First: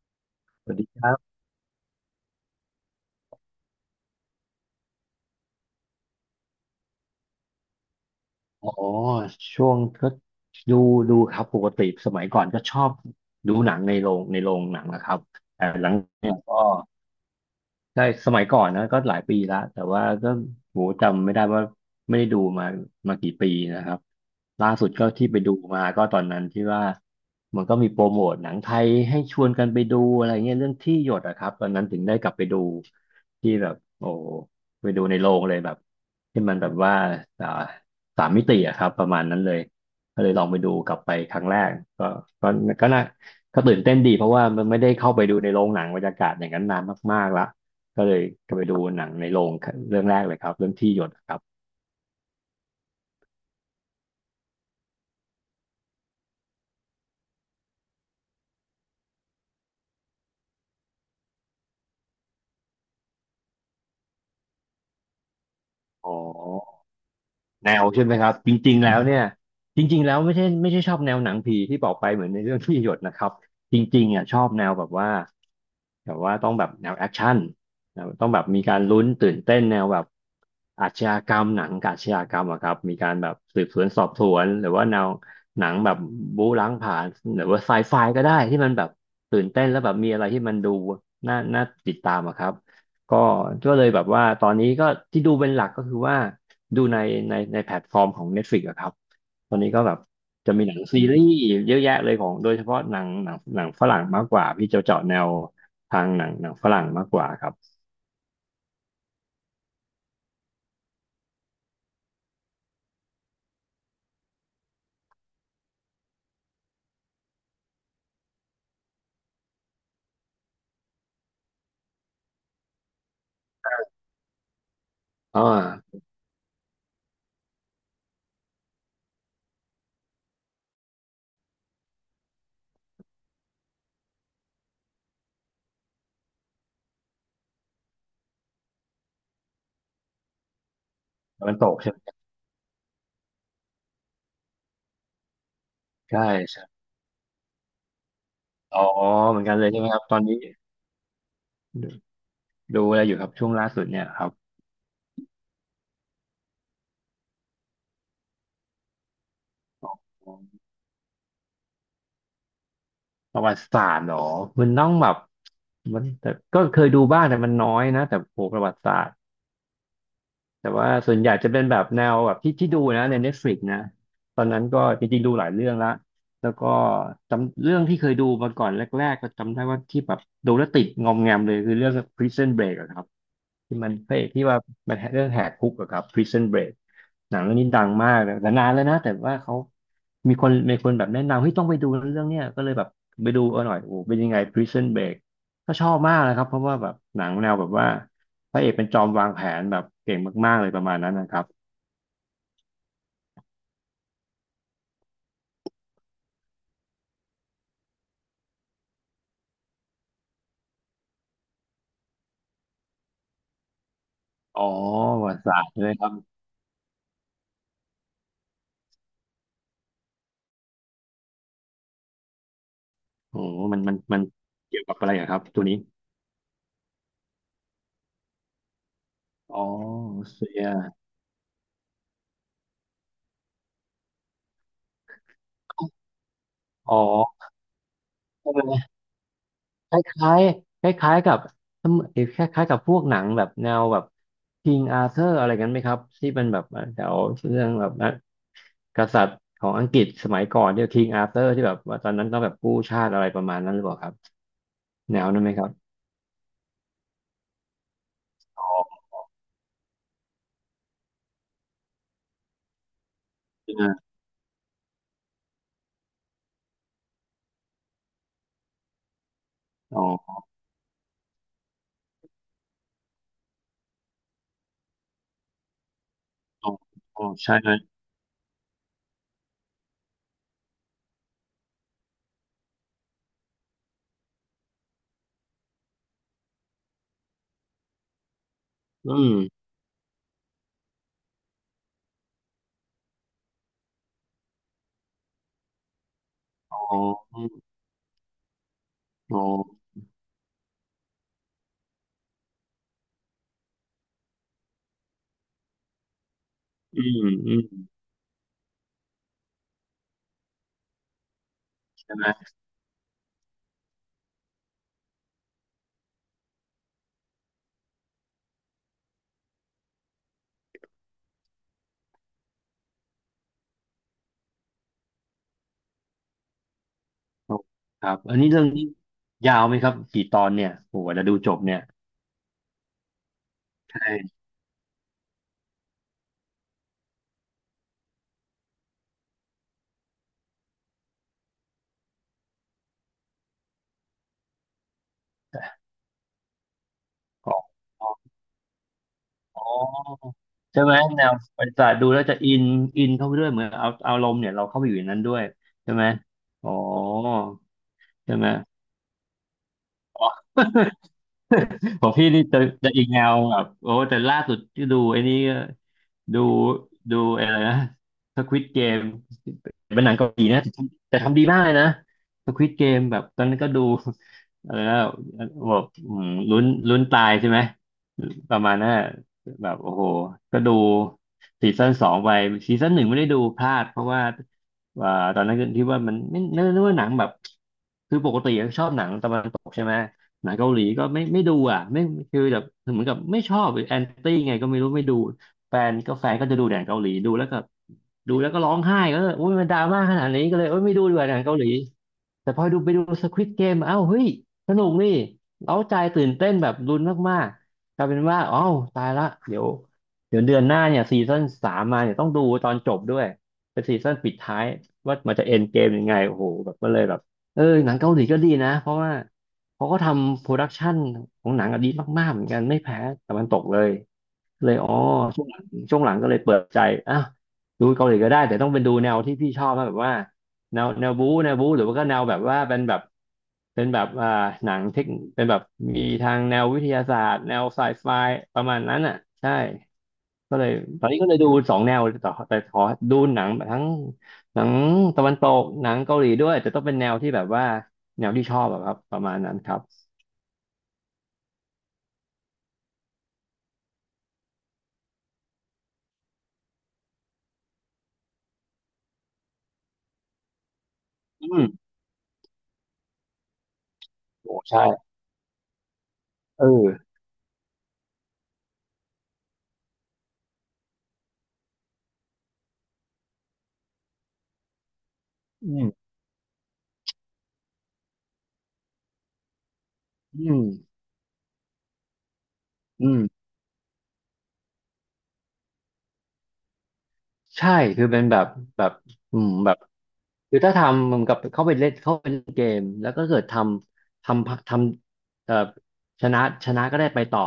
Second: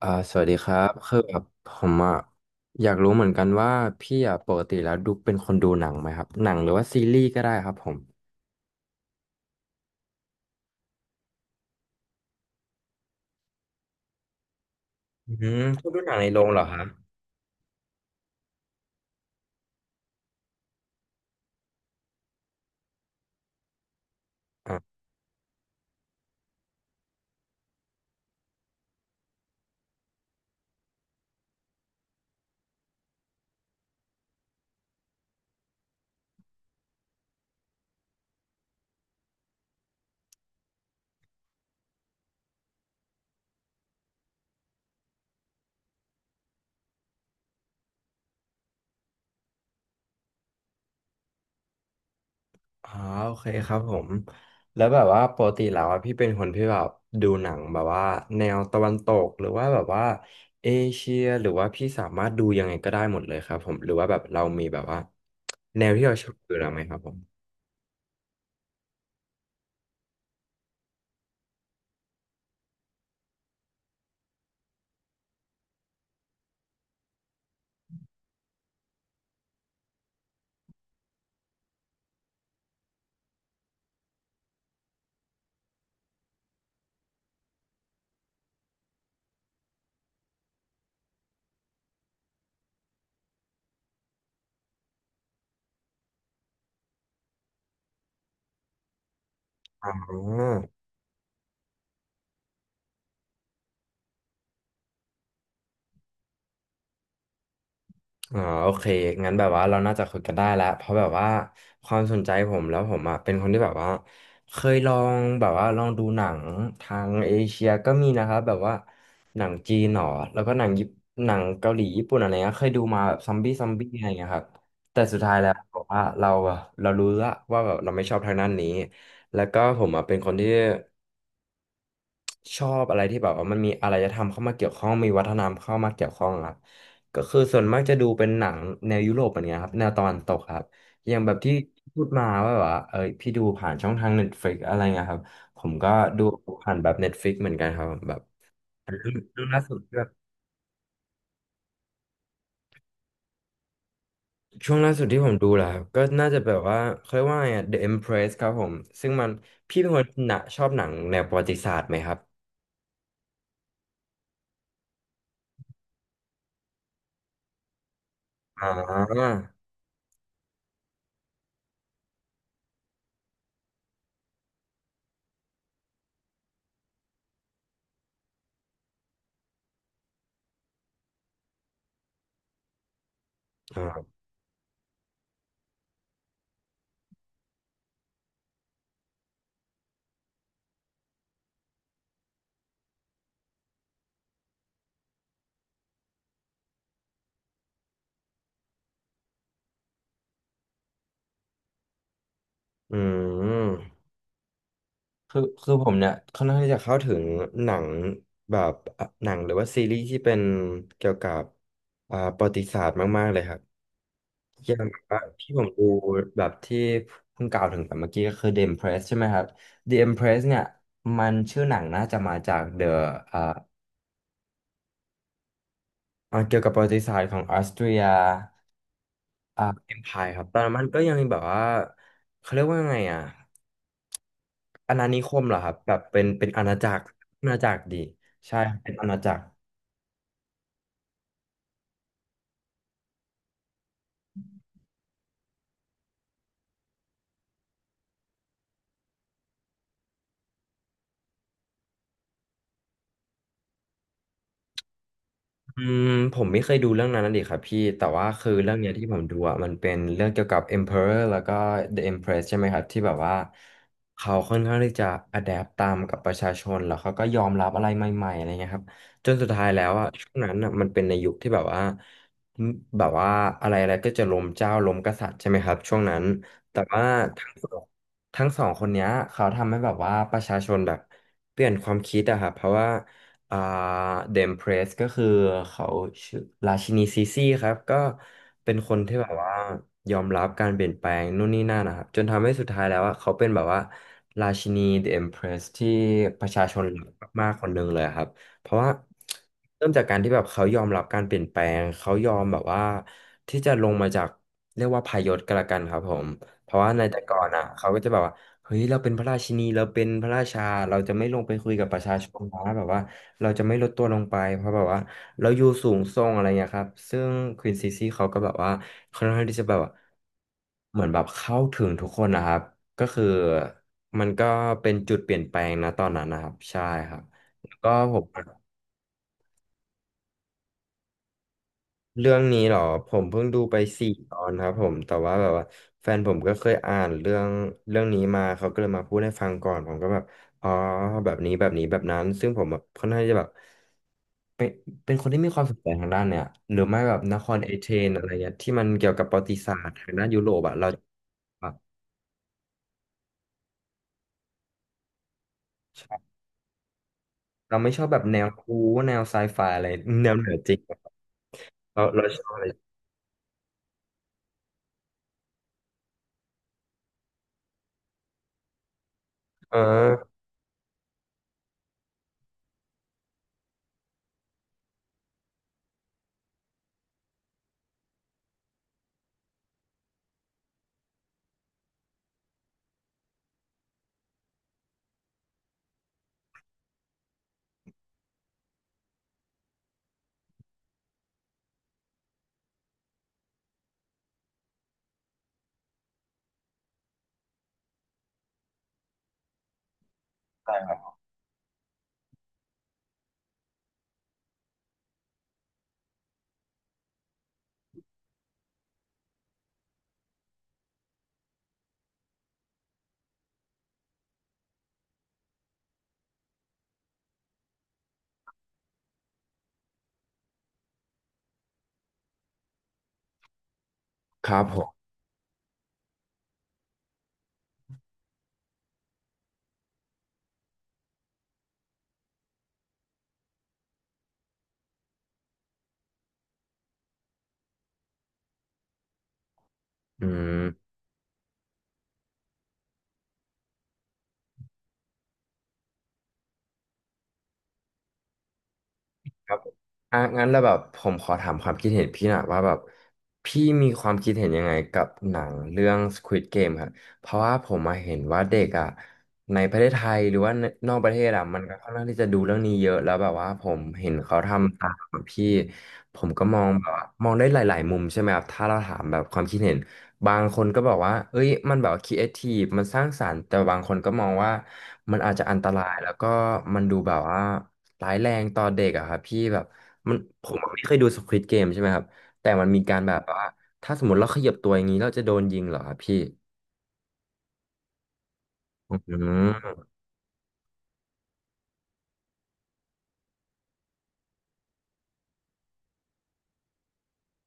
สวัสดีสควัรัสดีบครัคือบแบบผมอ่ะอยากรู้เหมือนกันว่าพี่อ่ะปกติแล้วดูเป็นคนดูหนังไหมครับหนังหรือว่าซีรีส์ก็ได้ครับผมอ๋อช่วงก็ดูดูครับปกติสมัยก่อนก็ชอบดูหนังในโรงหนังนะครับอืแต่ชหอลับงดูหนังในเนี่ยโรงก็ เหรอครับใช่สมัยก่อนนะก็หลายปีละแต่ว่าก็โหจำไม่ได้ว่าไม่ได้ดูมามากี่ปีนะครับล่าอ่สุดาก็ที่ไปดูมาก็ตอนนั้นที่ว่ามันก็มีโปรโมทหนังไทยให้ชวนกันไปดูอะไรเงี้ยเรื่องที่หยดอะครับตอนนั้นถึงได้กลับไปดูที่แบบโอ้ไปดูในโรงเลยแบบที่มันแบบว่าอ่าสามมิติอะครับประมาณนั้นเลยก็เลยลองไปดูกลับไปครั้งแรกก็ก็ก็น่าก็ตื่นเต้นดีเพราะว่ามันไม่ได้เข้าไปดูในโรงหนังบรรยากาศอย่างนั้นนานมากๆละ ก็เลยก็ไปดูหนังในโรงเรื่องแรกเลยครับเรื่องที่หยดครับอ๋อโอเคครับผมแล้วแบบว่าปกติแล้วอ่ะพี่เป็นคนที่แบบดูหนังแบบว่าแนวตะวันตกหรือว่าแบบว่าเอเชียหรือว่าพี่สามารถดูยังไงก็ได้หมดเลยครับผมหรือว่าแบบเรามีแบบว่าแนวที่อ๋เราชอบดูแล้วไหมอครับผมแนวใช่ไหมครับจริงๆแล้วเนี่ยจริงๆแล้วไม่ใช่ชอบแนวหนังผีที่บอกไปเหมือนในเรื่องที่หยดนะครับจริงๆอ่ะชอบแนวแบบว่าแบบว่าต้องแบบแนวแอคชั่นแนวต้องแบบมีการลุ้นตื่นเต้นแนวแบบอาชญากรรมหนังอาชญากรรมอะครับมีการแบบสืบสวนสอบสวนหรือว่าแนวหนังแบบบู๊ล้างผลาญหรือว่าไซไฟก็ได้ที่มันแบบตื่นเต้นแล้วแบบมีอะไรที่มันดูน่าติดตามอะครับ ก็ก็เลยแบบว่าตอนนี้ก็ที่ดูเป็นหลักก็คือว่าดูในแพลตฟอร์มของ Netflix อะครับตอนนี้ก็อ๋แบบจะมีหนัอ งซีรีส์เยอะแยะเลยของโดยเฉพาะหนังฝรั่งมากกว่าพี่จะเจาะแนวทางหนังฝรั่งมากกว่าครับอ๋อโอเคงั้นแบบว่าเราน่าจะคุยกันได้แล้วเพราะแบบว่าความสนใจผมแล้วผมอ่ะเป็นคนที่แบบว่าเคยลองแบบว่าลองดูหนังทางเอเชียก็มีนะครับแบบว่าหนังจีนหรอแล้วก็หนังญี่ปุ่นหนังเกาหลีญี่ปุ่นอะไรเงี้ยเคยดูมาแบบซอมบี้อะไรเงี้ยครับแต่สุดท้ายอ่แล้วบอกาว่าเราอะเรารู้ละว่าแบบเราไม่ชอบทางด้านนี้แล้วก็ผมอ่ะเป็นคนที่ ชอบอะไรที่แบบว่ามันมีอารยธรรมเข้ามาเกี่ยวข้องมีวัฒนธรรมเข้ามาเกี่ยวข้องครับก็คือส่วนมากจะดูเป็นหนังแนวยุโรปอะไรเงี้ยครับแนวตะวันตกครับอย่างแบบตะที่วันตกใช่ไหมพูดมาว่าแบบว่าเอ้ยพี่ดูผ่านช่องทาง Netflix อะไรเงี้ยครับผมก็ใช่ดูผ่านใช่แบบ Netflix เหมือนกันครับแบบอ๋อเหมืดูอนกันล่าเลยสุดใช่ไหมคแบรับบตอนนี้ดูดูอะไรอยู่ครับช่วงล่าสุดเนี่ยครับช่วงล่าสุดที่ผมดูแหละครับก็น่าจะแบบว่าเขาเรียกว่าไงอะ The Empress ครับผมซึ่งมันพี่เป็นคนหนะชอบหนังแนวประวัติศาสตร์ไหมครับประวัติศาสตร์เหรอมันต้องแบบมันแต่ก็เคยดูบ้างแต่มันน้อยนะแต่โหประอ่วัติศาสตร์ าแต่ว่าส่วนใหญ่จะเป็นแบบแนวแบบที่ดูนะใน Netflix นะตอนนั้นก็จริงๆดูหลายเรื่องละแล้วก็จำเรื่องที่เคยดูมาก่อนแรกๆก็จำได้ว่าที่แบบดูแล้วติดงอมแงมเลยคือเรื่อง Prison Break อะครับที่มันพอ่าระเอกที่ว่ามันเรื่องแหกคุกอะครับ Prison Break หนังเรื่องนี้ดังมากนะแต่นานแล้วนะแต่ว่าเขามีคนแบบแนะนำให้ยต้องไปดูเรื่องเนี้ยก็เลยแบบไปดูเอาหน่อยโอ้โหเป็นยังไง Prison Break ก็ชอบมากนะครับเพราะว่าแบบหนังแนวแบบว่า พระเอกเป็นจอมวางแผนแบบเก่งมากๆเลยประมาณนั้นนะครับอืม คือผมเนี่ยค่อนข้างที่จะเข้าถึงหนังแบบอ่ะหนังหรือว่าซีรีส์ที่เป็นเกี่ยวกับประวัติศาสตร์มากๆเลยครับอ๋ออย่างแบบว่าประวัติที่ศาผสตมร์ดูด้วยครับแบบที่เพิ่งกล่าวถึงแบบเมื่อกี้ก็คือ The Empress ใช่ไหมครับ The Empress เนี่ยมันชื่อหนังน่าจะมาจาก The อ่าโอ้มันเกี่ยวกับอะไรอะครับตัวนี้เกี่ยวกับประวัติศาสตร์ของออสเตรียอ่า อ๋อรั Empire สครับเซีตอนยนั้นมันก็ยังมีแบบว่าเขาเรียกว่าไงอ่ะอาณานิคมเหรอครับแบบเป็นอาณาจัอ๋อกรอาณาจักรดีใช่เออเป็นอาณาจักร คล้ายคล้ายๆกับเอ่คล้ายๆกับพวกหนังแบบแนวแบบ King Arthur อะไรกันไหมครับที่เป็นแบบแถวเรื่องแบบนะกษัตริย์ของอังกฤษสมัยก่อนที่ย King Arthur ที่แบบว่าตอนนั้นต้องแบบกู้ชาติอะไรประมาณนั้นหรือเปล่าครับแนวนั้นไหมครัอืบมผมไม่เคยดูเรื่องนั้นนะดิครับพี่แต่ว่าคืออ๋เรื่องอเนี้ยที่ผมดูอ่ะมันเป็นเรื่องเกี่ยวกับ Emperor แล้วก็ The Empress ใช่ไหมครับที่แบบว่าเขาค่อนข้างที่จะ adapt ตามกับประชาชนแล้วเขาก็ยอมรับอะไรใหม่ๆอะไรเงี้ยครับจนสุดท้ายแล้วอ๋ออ่ะช่วงนั้นอ่ะมันเป็นในยุคที่แบบว่าแบบว่าอะไรอะไรก็จะล้มเจ้าล้มกษัตริย์ใช่ไหมครับช่วงนั้นแต่ว่าอ๋อทั้งใช่สไหมองทั้งสองคนเนี้ยเขาทำให้แบบว่าประชาชนแบบเปลี่ยนความคิดอะครับเพราะว่า อ่าเดมเพรสก็คือเขาชื่อราชินีซีซีครับก็เป็นคนอืที่แบบม ว่ายอมรับการเปลี่ยนแปลงนู่นนี่นั่นนะครับจนทำให้สุดท้ายแล้วว่าเขาเป็นแบบว่าราชินีเดมเพรสที่ประชาชอ๋นรักมากๆคอนหนึ่งเลยครับเพราะว่าอ๋อเริ่มจากการที่แบบเขายอมรับการเปลี่ยนแปลงเขายอมแบบว่าที่จะลงมาจากเรียกว่าพายศก็แล้วกันครับผม เพราะว่าอืในแต่มก่อนอืมอ่ะเขาก็จะแบบว่าเฮ้ยเราเป็นพระราชินีเราเป็นพระราชาเราจะไม่ลงไปคุยกับประชาใช่ไหมชนนะแบบว่าเราจะไม่ลดตัวลงไปเพราะแบบว่าเราอยู่สูงส่งอะไรเงี้ยครับซึ่งควีนซีซีเขาก็แบบว่าค่อนข้างที่จะแบบว่าเหมือนแบบเข้าถึงทุกคนนะครับก็คือมันก็เป็นจุดเปลี่ยนแปลงนะตอนนั้นนะครับใช่ครับโอ้แล้วก็ครัผบม อันนี้เรื่องนี้ยาวไหมครับกี่ตอนเนี่ยโอ้โหจะดูจบเนี่ยเรื่องนี้เหรอผมเพิ่งดูไปสี่ใช่ตอนครับผมแต่ว่าแบบว่าแฟนผมก็เคยอ่านเรื่องนี้มาเขาก็เลยมาพูดให้ฟังก่อนผมก็แบบอ๋อแบบนี้แบบนี้แบบนั้นซึ่งผมแบบค่อนข้างจะแบบเป็นเป็นคนที่มีความสนใจทางด้านเนี่ยหรือไม่แบบนคอ๋อรเอเธนอะไรเงี้ยที่มันเกี่ยวกับประวัติอ๋อศาสตร์ทางด้านยุโรปอะใช่เราไหมแนวบอะริษัทดูแล้วจะอินอินเข้าไปด้วยเหมือนเอาอารมณ์เนี่ยเราเข้าไปอยู่ในนั้นด้วยใช่ไหมใช่อ๋อเราไม่ชอบแบบใช่แนไหวม คูแนวไซไฟอะไรแนวเหนือจริงอะ เราของเราพี่ชนี่อบจะอะไรจะอีกแนวแบบโอ้แต่ล่าสุดที่ดูไอ้นี่ก็ดูอะไรนะสควิดเกม เออเป็นหนังเกาหลีนะแต่ทำแต่ทำดีมากเลยนะสควิดเกมแบบตอนนั้นก็ดู อะไรนะแบบอืมลุ้นตายใช่ไหมประมาณนั้นอะแบบโอ้โหก็ดูซีซั่นสองไปซีซั่นหนึ่งไม่ได้ดูพลาดเพราะว่าตอนนั้นก็ที่ว่ามันไม่นึกว่าหนังแบบคือปกติชอบหนังตะวันตกใช่ไหมหนังเกาหลีก็ไม่ดูอ่ะไม่คือแบบเหมือนกับไม่ชอบแอนตี้ไงก็ไม่รู้ไม่ดูแฟนก็จะดูหนังเกาหลีดูแล้วก็ ดูแล้วก็ร้องไห้ก็โอ้ยมันดราม่าขนาดนี้ก็เลยโอ้ยไม่ดูดีกว่าหนังเกาหลี แต่พอดูไปดูสควิดเกมอ้าวเฮ้ยสนุกนี่เร้าใจตื่นเต้นแบบลุ้นมากๆกลายเป็นว่า อ้าวตายละเดี๋ยวเดือนหน้าเนี่ยซีซั่นสามมาเนี่ยต้องดูตอนจบด้วย เป็นซีซั่นปิดท้ายว่ามันจะเอ็นเกมยังไงโอ้โหแบบก็เลยแบบเออหนังเกาหลีก็ดีนะเพราะว่าเขาก็ทำโปรดักชันของหนังอะดีมากๆเหมือนกันไม่แพ้ตะวันตกเลย ครับเลผยอ๋อมช่วงหลังช่วงหลังก็เลยเปิดใจอ่ะดูเกาหลีก็ได้แต่ต้องเป็นดูแนวที่พี่ชอบนะแบบว่าแนวแนวบู๊หรือว่าก็แนวแบบว่าเป็นแบบเป็นแบบหนังเทคเป็นแบบมีทางแนววิทยาศาสตร์แนวไซไฟประมาณนั้นอ่ะใช่อืก็เลยม ตอนนี้ก็เลยดูสองแนวแต่ขอดูหนังทั้งหนังตะวันตกหนังเกาหลีด้วยแต่ต้องเป็นแนวที่แบบว่าแนวที่ชอบอะครับประมาณคนั้รันบผคมรับอ่ะงั้นแล้วแบบผมขอถามความคิดเห็นพี่หน่อยว่าแบบพี่มีความคิดเห็นยังไงกับหนังเรื่อง Squid Game ครับ เพราะว่าผมมาเห็นว่าเด็กอ่ะในประเทศไทยหรือว่านอกประเทศอ่ะอืมันมก็ค่อนข้างที่จะดูเรื่องนี้เยอะแล้วแบบว่าผมเห็นเขาโอ้ทำใช่ตามอะพี่ผมก็มอเองแบอบว่ามองได้หลายๆมุมใช่ไหมครับถ้าเราถามแบบความคิดเห็นบางคนก็บอกว่าเอ้ยมันแบบครีเอทีฟมันสร้างสรรค์แต่บางคนก็มองว่า มันอาจจะอันตอืรามยแล้วก็มันดูแบบว่าร้ายแรงต่อเด็กอะครับพี่แบบมันอืผมมไม่เคยดูสควิดเกมใช่ไหมครับแต่มันมีการอืแบม บว่าถ้าสมมติเราขยับตัวอย่างนี้เราจะโดนยิงเหรอครับพี่ใช่คือเป็นแบบแบบอือืมแบมบคือถ้าทำมันกับเข้าไปเล่นเกมแล้วก็เกิดทำทำทำเอ่อชนะก็ได้ไปต่อ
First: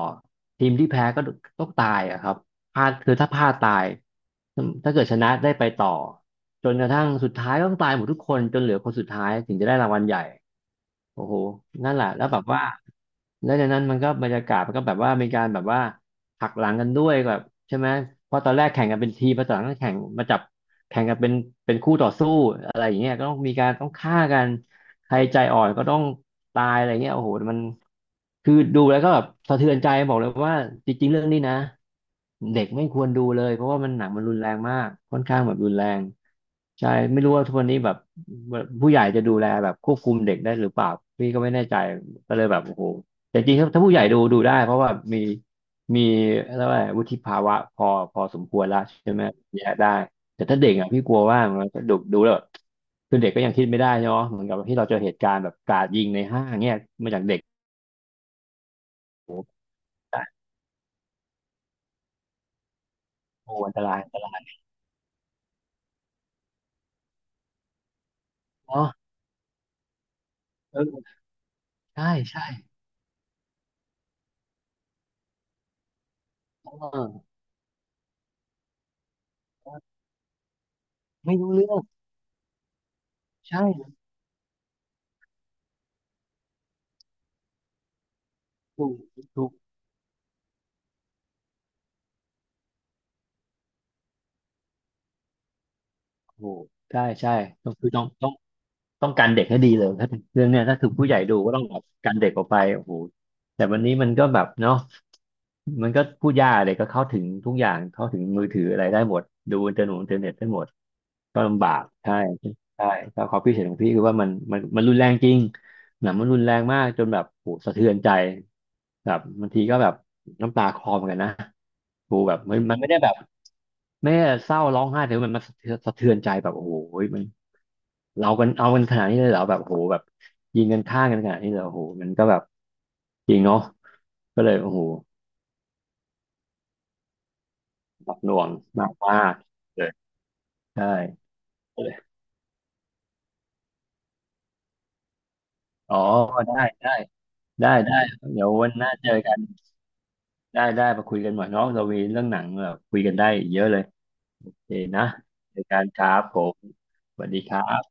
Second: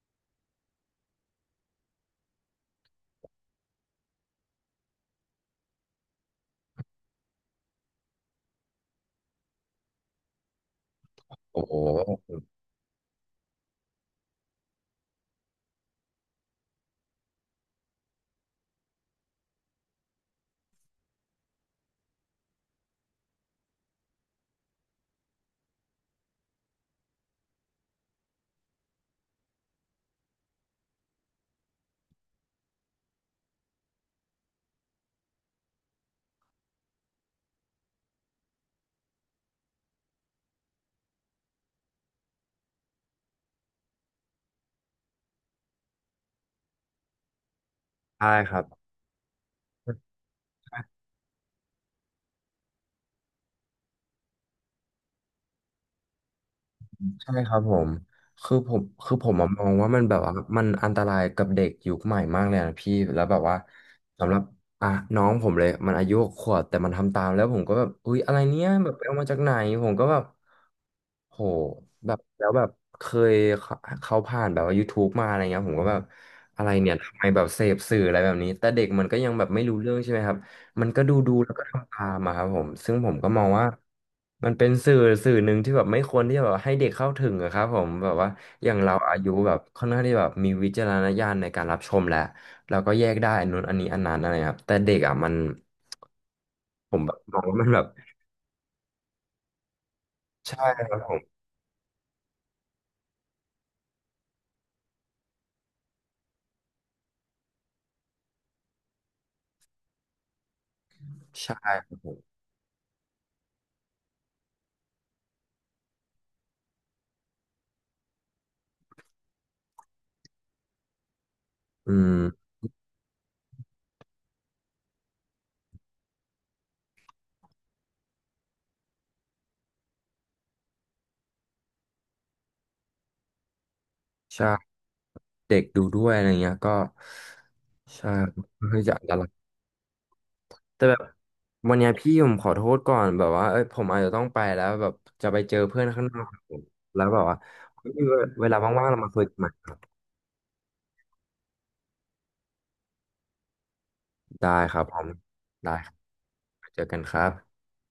ทีมที่แพ้ก็ต้องตายอะครับพลาดคือถ้าพลาดตายถ้าเกิดชนะได้ไปต่อจนกระทั่งสุดท้ายก็ต้องตายหมดทุกคนจนเหลือคนสุดท้ายถึงจะได้รางวัลใหญ่ โอ้โห โอ้โหนั่นแหละแล้วแบบว่าแล้วจากนั้นมันก็บรรยากาศมันก็แบบว่ามีการแบบว่าหักหลังกันด้วยแบบใช่ไหมเพราะตอนแรกแข่งกันเป็นทีมพอตอนหลังก็แข่งมาจับแข่งกันเป็นเป็นคู่ต่อสู้อะไรอย่างเงี้ยก็ต้องมีการต้องฆ่ากันใครใจอ่อนก็ต้องตายอะไรเงี้ยโอ้โหมันคือดูแล้วก็แบบสะเทือนใจบอกเลยว่าจริงๆเรื่องนี้นะเด็กไม่ควรดูเลยเพราะว่ามันหนังมันรุนแรงมากค่อนข้างแบบรุนแรง ใช่ไม่รู้ว่าทุกวันนี้แบบผู้ใหญ่จะดูแลแบบควบคุมเด็กได้หรือเปล่าพี่ก็ไม่แน่ใจก็เลยแบบโอ้โหแต่จริงๆถ้าผู้ใหญ่ดูได้เพราะว่ามีอะไรยกว่าวุฒิภาวะพอใช่สมคครัวรบ แล้วใช่ไหมแยกได้แต่ถ้าเด็กอ่ะพี่กลัวว่ามันจะดูแล้วแบบคือเด็กก็ยังคิดไม่ได้เนาะเหมือนกับที่เราเจอเหตุการณ์แบบกราดยิงในห้างเนี่ยมาจากใช่เด็กครับผม คือผมอะมองว่ามันแบบได้ว่ามันอันตรายกับเด็กยุคใหม่มากเลยนะพี่ แล้วแบบโอ้ว่าอันตรายอันตสำราหรับยอ่ะน้องผมเลยมันอายุ6 ขวบแต่มันทำตามแล้วผมก็แบบอุ๊ยอะไรเนี้ยแบเนาะบไปเอามาจากไหนผมก็แบบเออโหใช่แบบใช่แล้วแบบเคยเขาผ่านแบบว่า YouTube มาอะไรเงี้ยผมก็แบบอะเไรเนี่ยอทำไมอแบบเสพสื่ออะไรแบบนี้แต่เด็กมันก็ยังแบบไม่รู้เรื่องใช่ไหมครับ มันก็ดูไม่รู้แล้วก็เรื่องทำตามอะครับผมซึ่งผมก็มองใช่ว่ามันเป็นสื่อหนึ่งที่แบบไม่ควรที่จะแบบให้เด็กเข้าถึงอะครับผมแบบว่าอย่างถูเรากอายุถูแบก บค่อนข้างที่แบบมีวิจารณญาณในการรับชมแล้วเราก็แยกได้อันนู้นอันนี้อันนั้นอะไรครับแต่เด็กอะมันโอ้ผใช่มแบบใช่มองว่ามัต้นองแบบคือต้องการเด็กให้ดีเลยถ้าเรื่องเนี้ใช่ยถ้าถึคงรับผู้ใหญ่ดูก็ต้องแบบการเด็กออกไปโอ้โหแต่วันนี้มันก็แบบเนาะมันก็พูดยากเลยก็เข้าถึงทุกอย่างเข้าถึงมือถืออะไรได้หมดดูอินเทอร์เน็ตอินเทอร์เน็ตได้หมดก็ใช่ลำบากครับผใช่มใช่แล้วความคิดเห็นของพี่คือว่ามันรุนแรงจริงหนังมันรุนแรงมากจนแบบโหสะเทือนใจแบบบางทีก็แบบน้ำตาคลอเหมอนกันนะอืโหมแบบมันไม่ได้แบบไม่ได้เศร้าร้องไห้แต่ว่ามันสะเทือนใจแบบโอ้โหมัน เรากันเอากันขนาดนี้เลยเหรอแบบโหแบบยิงกันฆ่ากันขนาดนี้เลยเหรอโหมันก็แบบจริงเนาะก็ใช่เลยโอ้โหเด็กดูด้วยอะไรเงี้ยก็ใช่หนักหน่ค่วองน่างลีหนักจะอัมานกต เลยแต่ใช่แบบวันก็เนี้เลยยพี่ผมขอโทษก่อนแบบว่าเอ้ยผมอาจจะต้องไปแล้วแบบจะไปเจอเพื่อนอ๋อข้างนอกครับผได้มได้แล้วแบบว่าได้ได้เดี๋เวยวลาวันหว่างน้าๆเราเจมาอคุยกักันนใหม่ได้ได้มาคุยกันหน่อยเนาะเรามีเรื่องหนังแบบคุยกันได้เยอะเลยโอได้เคครับผนะมเจอได้กันครับครับผมเจอกันคสรัวัสบดีครับ